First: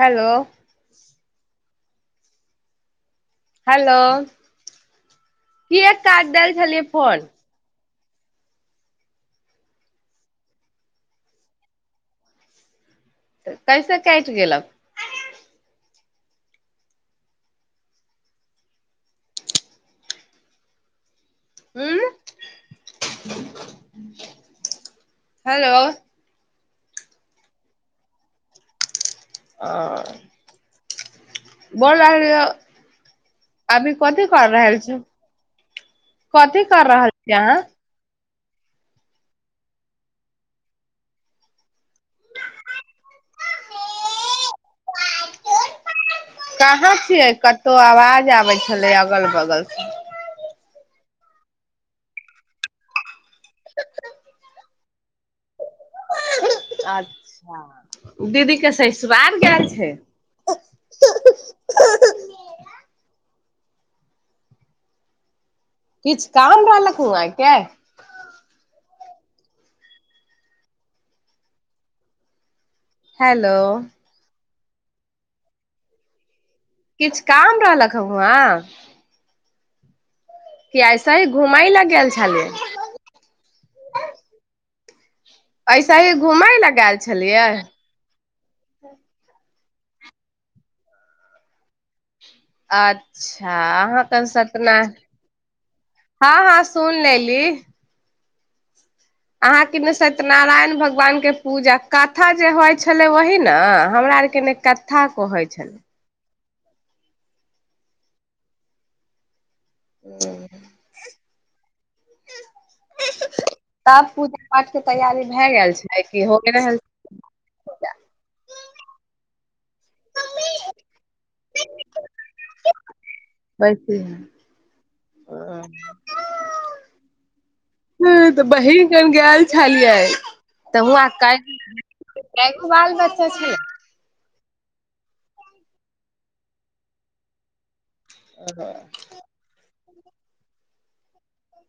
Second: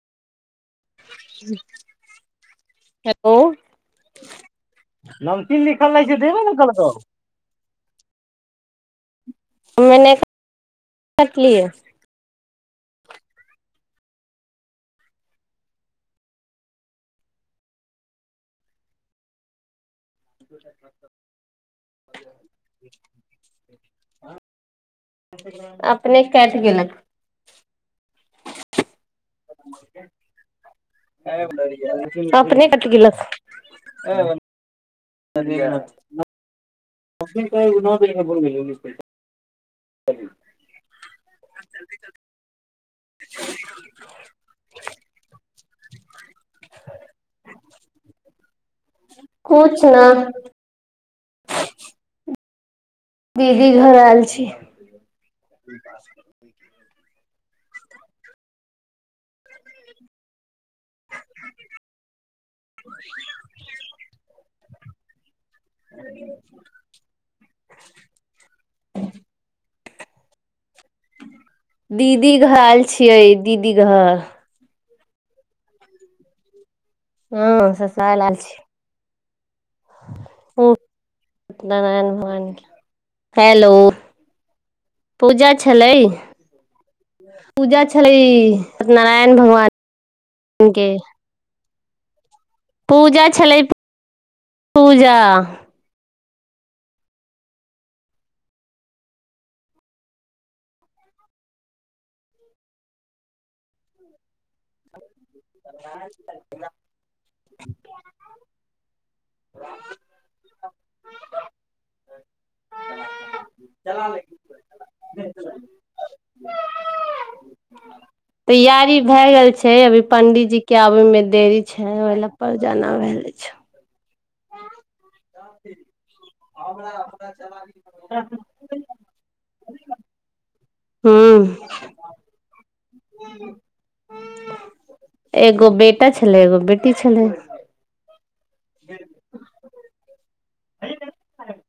Hello. ह। ओ hello नमकीन किए लिखल रहै छै काट देबे देल ने छलियै केलको। फोन मने कटलि। तऽ कैसा काटि गेल। [inaudible] हूॅं। अपने कटि गेलक। आ। अपने कैट गैलक। अभी कथी त। कर रहल छी कथी कर रहल। छी अपने अहाँ क उना बर गेल। [unintelligible] कहाँ छियै कतहु, आवाज आबे छलै, अगल बगल स। [unintelligible] दीदी घर ऐल छी [unintelligible] अच्छा दीदी के सेसुराल गेल छै। [unintelligible] किछ काम रहलक हूआके दीदी घर ऐल छियै हेलो दीदी घर किछ काम हँ रहलक ह ससुराल हुवा आयल छी की ऐसे ही घूमै लऽ सत्यनारायण गेल छलियै भगवान के हेलो पूजा छेलै ऐसे ही घूमय लए गेल छलियै पूजा छ छलै सतनारायण भगवान के पूजा अच्छा छलै अहाँ कन सतना पूजा हँ हँ सुन लेली अहाँके ने सत्यनारायण भगवान के पूजा कथा जे होय छलै वही ने हमरा आरके ने कथा कहै छैल [inaudible] [unintelligible] [unintelligible] तब पूजा पाठ के तैयारी भए गेल छै कि हो रहल तैयारी भए गेल छै अभी पंडीजी क आब ओमे देरी छै ओहि ल पर जाना भएै छै पैस [unintelligible] हमरा [unintelligible] चलबी हम्म त बहीन गांव गैल छलियै तऽ हु क हूँ कैगो बाल बच्चा छैय। एगो बेटा छलै एगो बेटी छलै अहा [unintelligible]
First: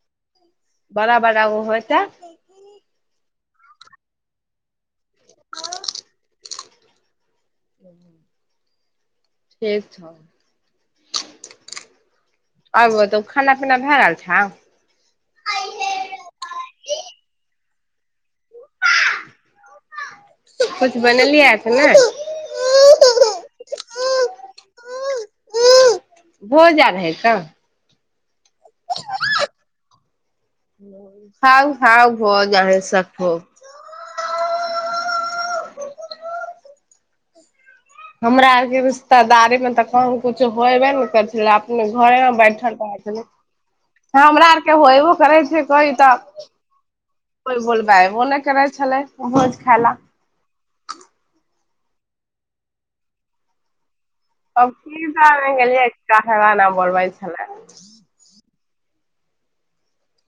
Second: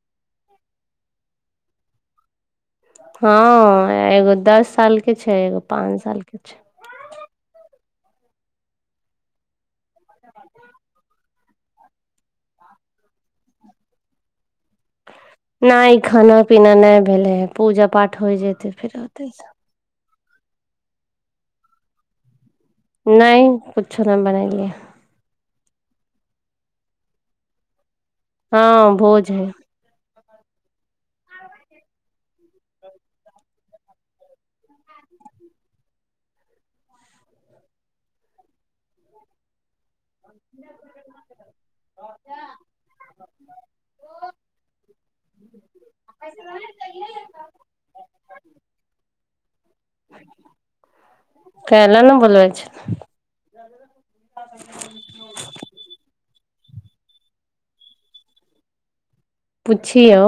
बरा-बरा ओ होय तऽ हँऽ एगो दस साल के छै एगो पान साल के छै [unintelligible] ठीक छो आर बताऊ खाना-पीना भए गैल छऊ। नहि खाना-पीना नै भेले हे पूजा-पाठ होय जते फेर होते सब कुछ बनेलियिये कि न नहि कुछो नहि बने लियै भोज आर है तऽ हँ भोज हय खाउ-खाउ भोज अहि सब खूब हमरा आरके रिश्तेदारी मे तऽ कह कुछु होयबे नु करै छल अपने घरेमे बैठल में रहै छैल हमरा आर होएबो करै छै कोइ तऽ कोइ बोलबैहो नहि करै छलै भोज खाय ला कइले ने बोलबय छै [inaudible] अब की जाने गेलियै काहे ले नय बोलबै छलै। पुछीयो।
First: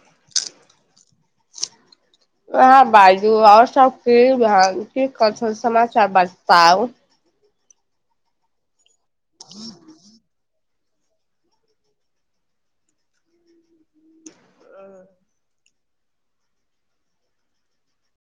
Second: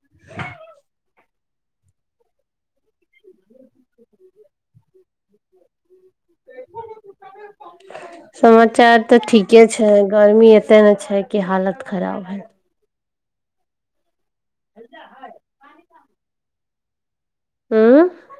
[inaudible] हहाँ बाजू आओर सब की कनन समाचार बताताउ [inaudible] समाचार तऽ ठीके छै गर्मी एते ने छै के हालत खराब है। अल आ [unintelligible] हूँ।